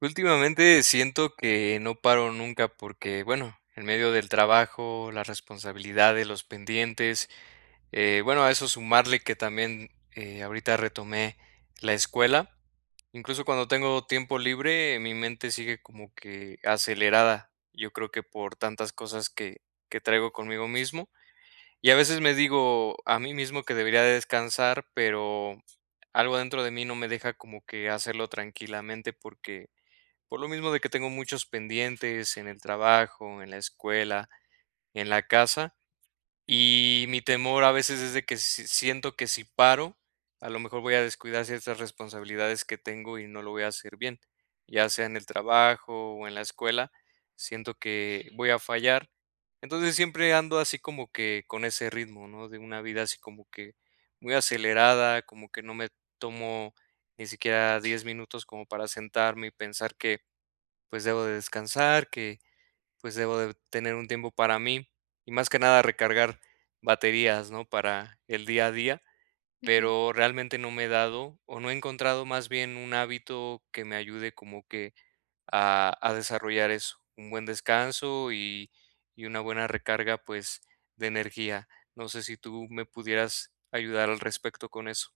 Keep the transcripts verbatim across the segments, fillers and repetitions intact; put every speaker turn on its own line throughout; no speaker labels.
Últimamente siento que no paro nunca porque, bueno, en medio del trabajo, las responsabilidades, los pendientes, eh, bueno, a eso sumarle que también eh, ahorita retomé la escuela. Incluso cuando tengo tiempo libre, mi mente sigue como que acelerada. Yo creo que por tantas cosas que, que traigo conmigo mismo. Y a veces me digo a mí mismo que debería de descansar, pero algo dentro de mí no me deja como que hacerlo tranquilamente porque por lo mismo de que tengo muchos pendientes en el trabajo, en la escuela, en la casa, y mi temor a veces es de que si- siento que si paro, a lo mejor voy a descuidar ciertas responsabilidades que tengo y no lo voy a hacer bien, ya sea en el trabajo o en la escuela, siento que voy a fallar. Entonces siempre ando así como que con ese ritmo, ¿no? De una vida así como que muy acelerada, como que no me tomo ni siquiera diez minutos como para sentarme y pensar que pues debo de descansar, que pues debo de tener un tiempo para mí y más que nada recargar baterías, ¿no? Para el día a día,
Ujú.
pero realmente no me he dado o no he encontrado más bien un hábito que me ayude como que a, a desarrollar eso, un buen descanso y, y una buena recarga pues de energía. No sé si tú me pudieras ayudar al respecto con eso.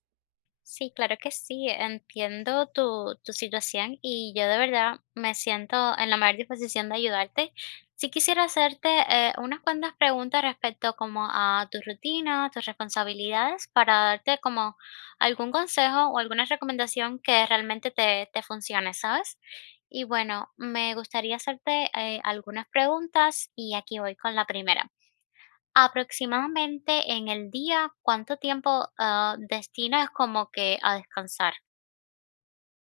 Sí, claro que sí, entiendo tu, tu situación y yo de verdad me siento en la mayor disposición de ayudarte. Sí quisiera hacerte eh, unas cuantas preguntas respecto como a tu rutina, tus responsabilidades, para darte como algún consejo o alguna recomendación que realmente te, te funcione, ¿sabes? Y bueno, me gustaría hacerte eh, algunas preguntas y aquí voy con la primera. Aproximadamente en el día, ¿cuánto tiempo, ah, destinas como que a descansar?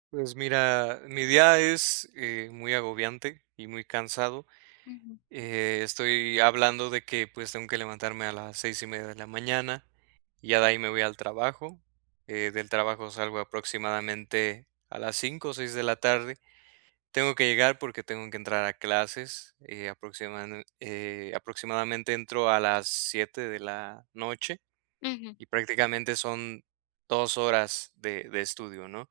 Pues mira, mi día es eh, muy agobiante y muy cansado.
Ujú.
Eh, estoy hablando de que pues tengo que levantarme a las seis y media de la mañana, y ya de ahí me voy al trabajo. Eh, del trabajo salgo aproximadamente a las cinco o seis de la tarde. Tengo que llegar porque tengo que entrar a clases, eh, aproximamen eh, aproximadamente entro a las siete de la noche
Ujú,
y prácticamente son dos horas de de estudio, ¿no?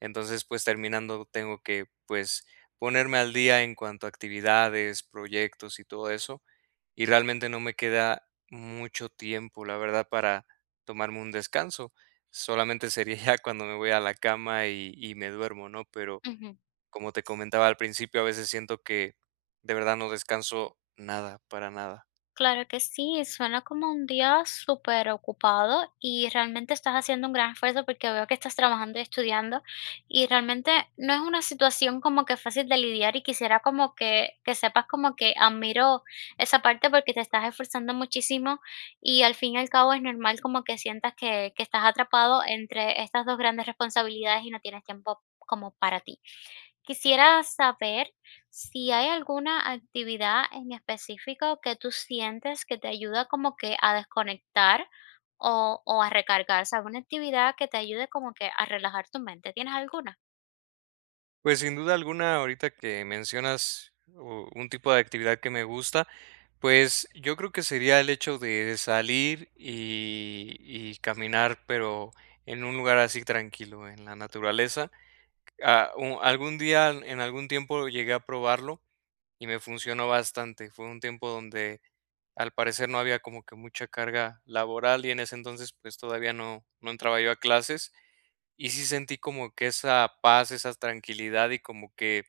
Entonces, pues terminando, tengo que, pues, ponerme al día en cuanto a actividades, proyectos y todo eso. Y realmente no me queda mucho tiempo, la verdad, para tomarme un descanso. Solamente sería ya cuando me voy a la cama y, y me duermo, ¿no? Pero
ujú.
como te comentaba al principio, a veces siento que de verdad no descanso nada, para nada.
Claro que sí, suena como un día súper ocupado y realmente estás haciendo un gran esfuerzo porque veo que estás trabajando y estudiando y realmente no es una situación como que fácil de lidiar y quisiera como que, que sepas como que admiro esa parte porque te estás esforzando muchísimo y al fin y al cabo es normal como que sientas que, que estás atrapado entre estas dos grandes responsabilidades y no tienes tiempo como para ti. Quisiera saber si hay alguna actividad en específico que tú sientes que te ayuda como que a desconectar o, o a recargar, o sea, alguna actividad que te ayude como que a relajar tu mente, ¿tienes alguna?
Pues sin duda alguna, ahorita que mencionas uh, un tipo de actividad que me gusta, pues yo creo que sería el hecho de salir y y caminar, pero en un lugar así tranquilo, en la naturaleza. Ah, u algún día, en algún tiempo llegué a probarlo y me funcionó bastante. Fue un tiempo donde, al parecer, no había como que mucha carga laboral y en ese entonces, pues, todavía no no entraba yo a clases. Y sí sentí como que esa paz, esa tranquilidad y como que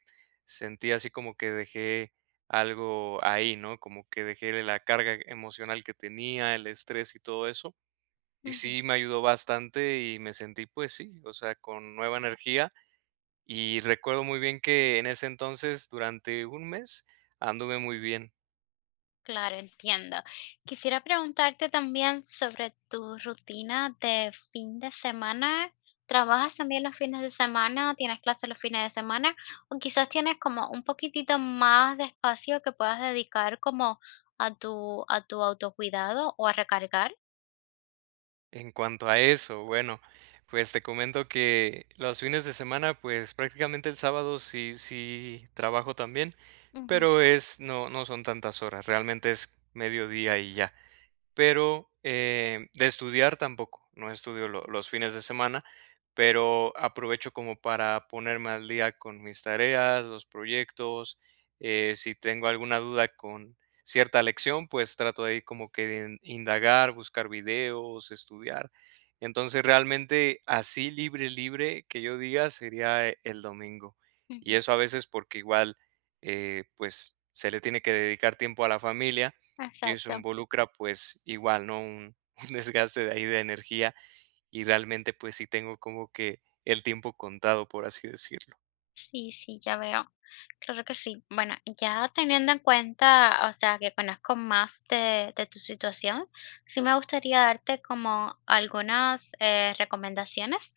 sentí así como que dejé algo ahí, ¿no? Como que dejé la carga emocional que tenía, el estrés y todo eso. Y sí me ayudó bastante y me sentí pues sí, o sea, con nueva energía. Y recuerdo muy bien que en ese entonces, durante un mes, anduve muy bien.
Claro, entiendo. Quisiera preguntarte también sobre tu rutina de fin de semana. ¿Trabajas también los fines de semana? ¿Tienes clases los fines de semana? ¿O quizás tienes como un poquitito más de espacio que puedas dedicar como a tu, a tu autocuidado o a recargar?
En cuanto a eso, bueno, pues te comento que los fines de semana, pues prácticamente el sábado sí, sí trabajo también,
Ujú,
pero es, no, no son tantas horas, realmente es mediodía y ya. Pero, eh, de estudiar tampoco, no estudio lo los fines de semana, pero aprovecho como para ponerme al día con mis tareas, los proyectos, eh, si tengo alguna duda con cierta lección, pues trato ahí como que de in indagar, buscar videos, estudiar. Entonces, realmente así libre, libre que yo diga sería eh, el domingo. Y
ujú.
eso a veces porque igual, eh, pues, se le tiene que dedicar tiempo a la familia, y eso
Exacto.
involucra, pues, igual, ¿no? Un, un desgaste de ahí de energía y realmente, pues, sí tengo como que el tiempo contado, por así decirlo.
Sí, sí, ya veo. Claro que sí. Bueno, ya teniendo en cuenta, o sea, que conozco más de, de tu situación, sí me gustaría darte como algunas eh, recomendaciones.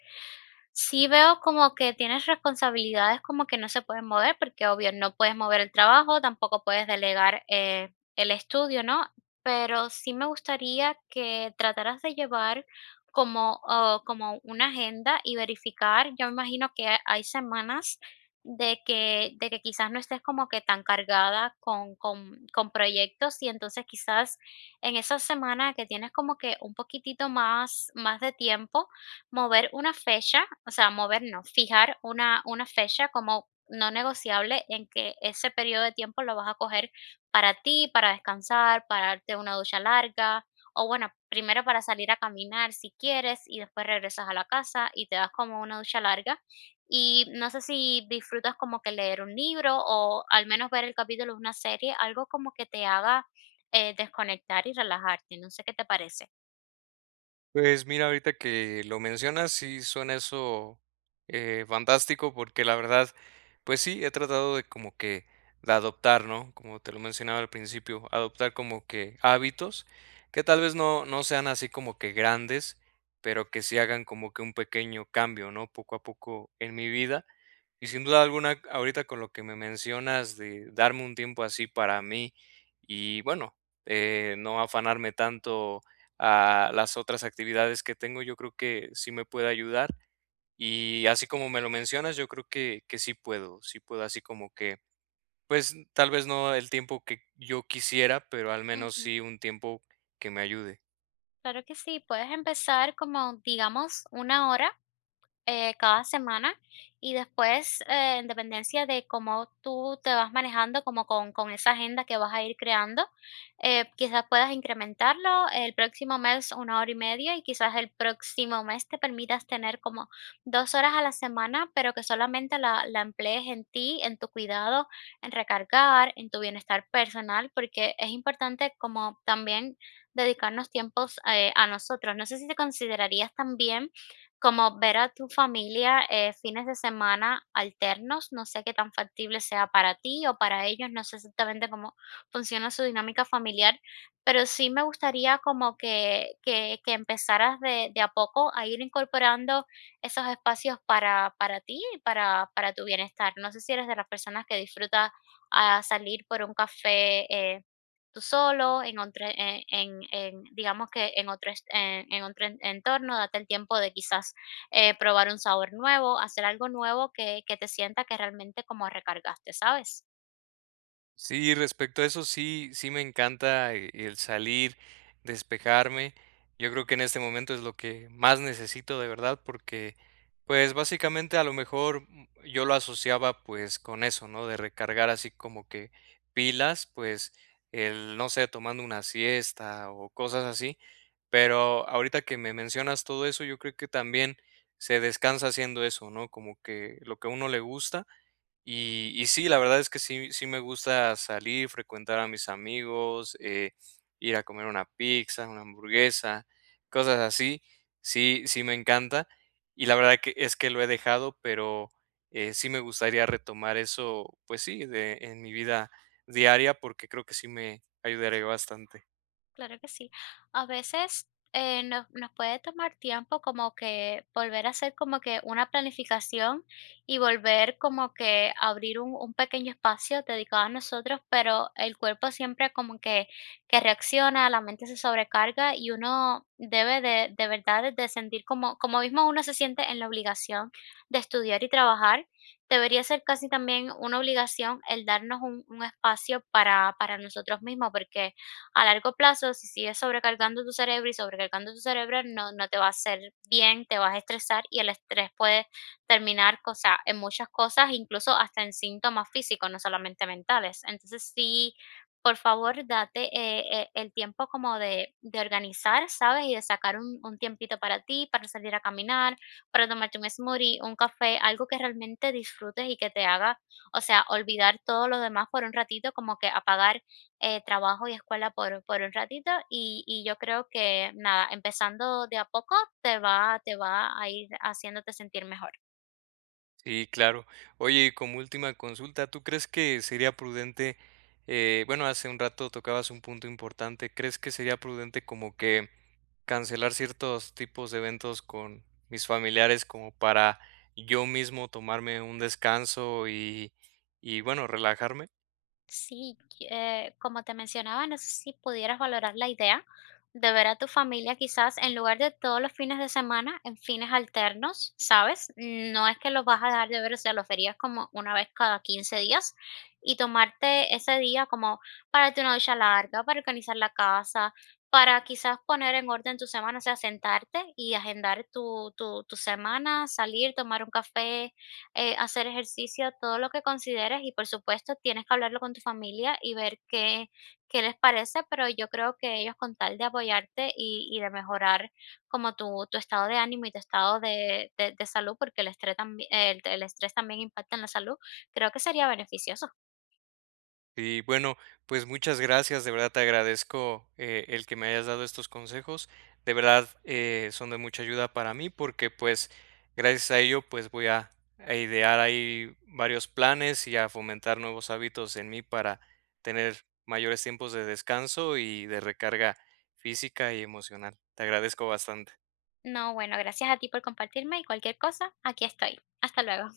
Sí veo como que tienes responsabilidades como que no se pueden mover, porque obvio no puedes mover el trabajo, tampoco puedes delegar eh, el estudio, ¿no? Pero sí me gustaría que trataras de llevar como, ah, como una agenda y verificar. Yo me imagino que hay semanas de que de que quizás no estés como que tan cargada con con con proyectos, y entonces quizás en esa semana que tienes como que un poquitito más más de tiempo, mover una fecha, o sea, mover no, fijar una una fecha como no negociable en que ese periodo de tiempo lo vas a coger para ti, para descansar, para darte una ducha larga, o bueno, primero para salir a caminar si quieres, y después regresas a la casa y te das como una ducha larga, y no sé si disfrutas como que leer un libro o al menos ver el capítulo de una serie, algo como que te haga eh, desconectar y relajarte. No sé qué te parece.
Pues mira, ahorita que lo mencionas, sí suena eso, eh, fantástico, porque la verdad, pues sí, he tratado de como que de adoptar, ¿no? Como te lo mencionaba al principio, adoptar como que hábitos que tal vez no no sean así como que grandes, pero que sí hagan como que un pequeño cambio, ¿no? Poco a poco en mi vida. Y sin duda alguna, ahorita con lo que me mencionas de darme un tiempo así para mí y bueno, eh, no afanarme tanto a las otras actividades que tengo, yo creo que sí me puede ayudar. Y así como me lo mencionas, yo creo que, que sí puedo, sí puedo así como que, pues tal vez no el tiempo que yo quisiera, pero al menos
Ujú.
sí un tiempo que me ayude.
Claro que sí, puedes empezar como, digamos, una hora eh, cada semana y después eh, en dependencia de cómo tú te vas manejando, como con, con esa agenda que vas a ir creando, eh, quizás puedas incrementarlo el próximo mes una hora y media y quizás el próximo mes te permitas tener como dos horas a la semana, pero que solamente la, la emplees en ti, en tu cuidado, en recargar, en tu bienestar personal, porque es importante como también dedicarnos tiempos eh, a nosotros. No sé si te considerarías también como ver a tu familia, eh, fines de semana alternos, no sé qué tan factible sea para ti o para ellos, no sé exactamente cómo funciona su dinámica familiar, pero sí me gustaría como que, que, que empezaras de, de a poco a ir incorporando esos espacios para, para ti y para, para tu bienestar. No sé si eres de las personas que disfruta a salir por un café eh, tú solo, en otro, en, en- en, digamos que en otro, est- en, en otro en- entorno, date el tiempo de quizás eh, probar un sabor nuevo, hacer algo nuevo que, que te sienta que realmente como recargaste, ¿sabes?
Sí, respecto a eso, sí, sí me encanta e el salir, despejarme. Yo creo que en este momento es lo que más necesito de verdad, porque, pues, básicamente, a lo mejor, mm, yo lo asociaba, pues, con eso, ¿no? De recargar así como que pilas, pues, el, no sé, tomando una siesta o cosas así. Pero ahorita que me mencionas todo eso, yo creo que también se descansa haciendo eso, ¿no? Como que lo que a uno le gusta. Y, y sí, la verdad es que sí, sí me gusta salir, frecuentar a mis amigos, eh, ir a comer una pizza, una hamburguesa, cosas así. Sí, sí me encanta. Y la verdad que es que lo he dejado, pero eh, sí me gustaría retomar eso, pues sí, de, en mi vida diaria, porque creo que sí me ayudaría bastante.
Claro que sí. A veces eh, nos, nos puede tomar tiempo como que volver a hacer como que una planificación y volver como que abrir un, un pequeño espacio dedicado a nosotros, pero el cuerpo siempre como que, que reacciona, la mente se sobrecarga y uno debe de, de verdad de sentir como, como mismo uno se siente en la obligación de estudiar y trabajar. Debería ser casi también una obligación el darnos un, un espacio para, para nosotros mismos, porque a largo plazo, si sigues sobrecargando tu cerebro y sobrecargando tu cerebro, no, no te va a hacer bien, te vas a estresar y el estrés puede terminar cosa, en muchas cosas, incluso hasta en síntomas físicos, no solamente mentales. Entonces, sí, por favor, date eh, eh, el tiempo como de, de organizar, ¿sabes? Y de sacar un, un tiempito para ti, para salir a caminar, para tomarte un smoothie, un café, algo que realmente disfrutes y que te haga, o sea, olvidar todo lo demás por un ratito, como que apagar eh, trabajo y escuela por, por un ratito y, y yo creo que nada, empezando de a poco te va, te va a ir haciéndote sentir mejor.
Sí, claro. Oye, y como última consulta, ¿tú crees que sería prudente, eh, bueno, hace un rato tocabas un punto importante? ¿Crees que sería prudente como que cancelar ciertos tipos de eventos con mis familiares como para yo mismo tomarme un descanso y, y bueno, relajarme?
Sí, eh, como te mencionaba, no sé si pudieras valorar la idea de ver a tu familia quizás en lugar de todos los fines de semana, en fines alternos, ¿sabes? No es que los vas a dejar de ver, o sea, los verías como una vez cada quince días y tomarte ese día como para tu noche larga, para organizar la casa, para quizás poner en orden tu semana, o sea, sentarte y agendar tu, tu, tu semana, salir, tomar un café, eh, hacer ejercicio, todo lo que consideres y por supuesto tienes que hablarlo con tu familia y ver qué, qué les parece, pero yo creo que ellos con tal de apoyarte y, y de mejorar como tu, tu estado de ánimo y tu estado de, de- de salud, porque el estrés, también, el, el estrés también impacta en la salud, creo que sería beneficioso.
Y bueno, pues muchas gracias, de verdad te agradezco eh, el que me hayas dado estos consejos, de verdad eh, son de mucha ayuda para mí porque pues gracias a ello pues voy a, a idear ahí varios planes y a fomentar nuevos hábitos en mí para tener mayores tiempos de descanso y de recarga física y emocional. Te agradezco bastante.
No, bueno, gracias a ti por compartirme y cualquier cosa, aquí estoy. Hasta luego.